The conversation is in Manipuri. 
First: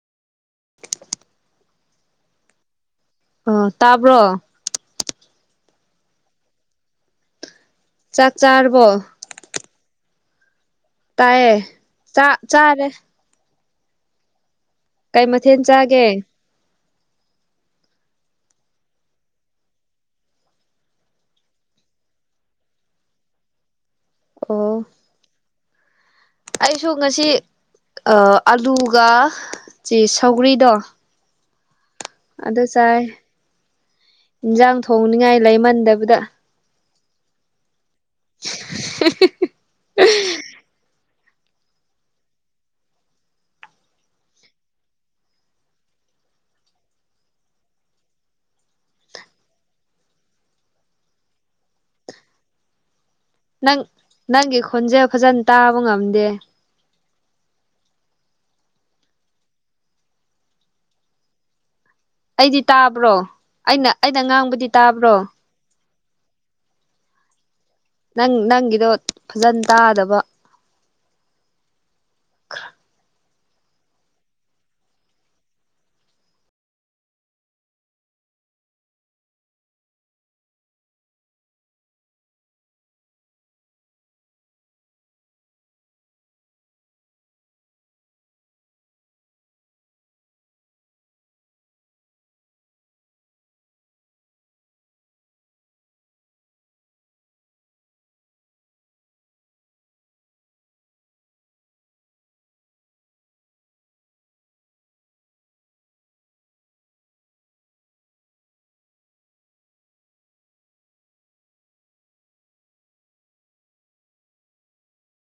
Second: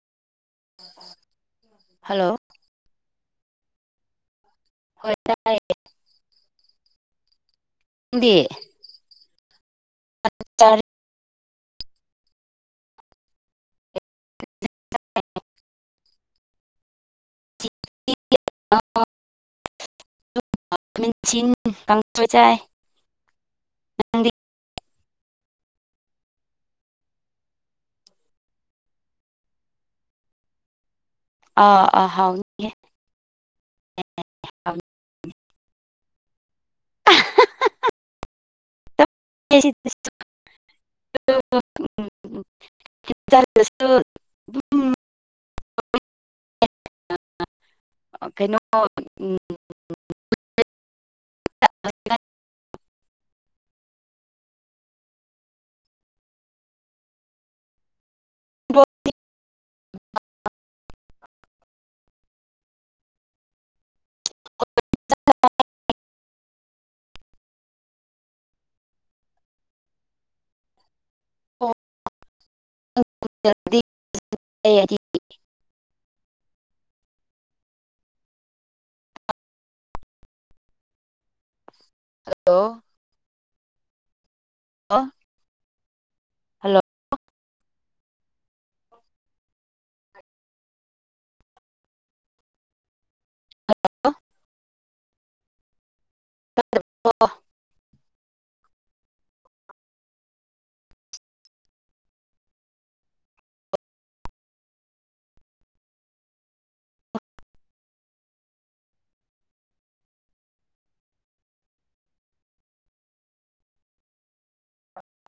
ꯍꯜꯂꯣ ꯑꯣ ꯇꯥꯕ꯭ꯔꯣ ꯍ‌ꯣꯏ ꯇꯥꯏꯌ‌ꯦ ꯆꯥꯛ ꯆꯥꯔꯕꯣ ꯆꯥꯛ ꯆꯔ‌ꯦ ꯍꯥꯏꯌꯦ ꯆꯥꯛ ꯆꯥꯔꯦ ꯀꯩ ꯃꯊꯦꯜ ꯆꯥꯒꯦ [unintelligible] [unintelligible] ꯀꯥꯡꯁ‌ꯣꯏ ꯆꯥꯏꯌ‌ꯦ ꯑꯣ ꯑꯩꯁꯨ ꯉꯁꯤ ꯑꯥ ꯑꯂꯨꯒ ꯆꯦ ꯁꯧꯒ꯭ꯔꯤꯗꯣ ꯑ ꯑ ꯍꯥꯎ ꯑꯗꯨ ꯆꯥꯏꯌ‌ꯦ ꯏꯟꯖꯥꯡ ꯊꯣꯡꯅꯤꯡꯉꯥꯏ ꯂꯩꯃꯟꯗꯕꯗ [unintelligible] [unintelligible] ꯑꯥ ꯀꯩꯅꯣ ꯎꯝ ꯅꯪ ꯅꯪꯒꯤ ꯈ‌ꯣꯟꯖ‌ꯦꯜ ꯐꯖꯅ ꯇꯥꯕ ꯉꯝꯗꯦ ꯑꯩꯗꯤ ꯇꯥꯕ꯭ꯔꯣ ꯑꯩꯅ ꯑꯩꯅ ꯉꯥꯡꯕꯗꯤ ꯇꯥꯕ꯭ꯔꯣ ꯅꯪ ꯅꯪꯒꯤꯗꯣ ꯐꯖꯅ ꯇꯥꯗꯕ [unintelligible] [unintelligible] ꯍꯜꯂꯣ ꯑ ꯍꯜꯂꯣ ꯍꯜꯂꯣ ꯀ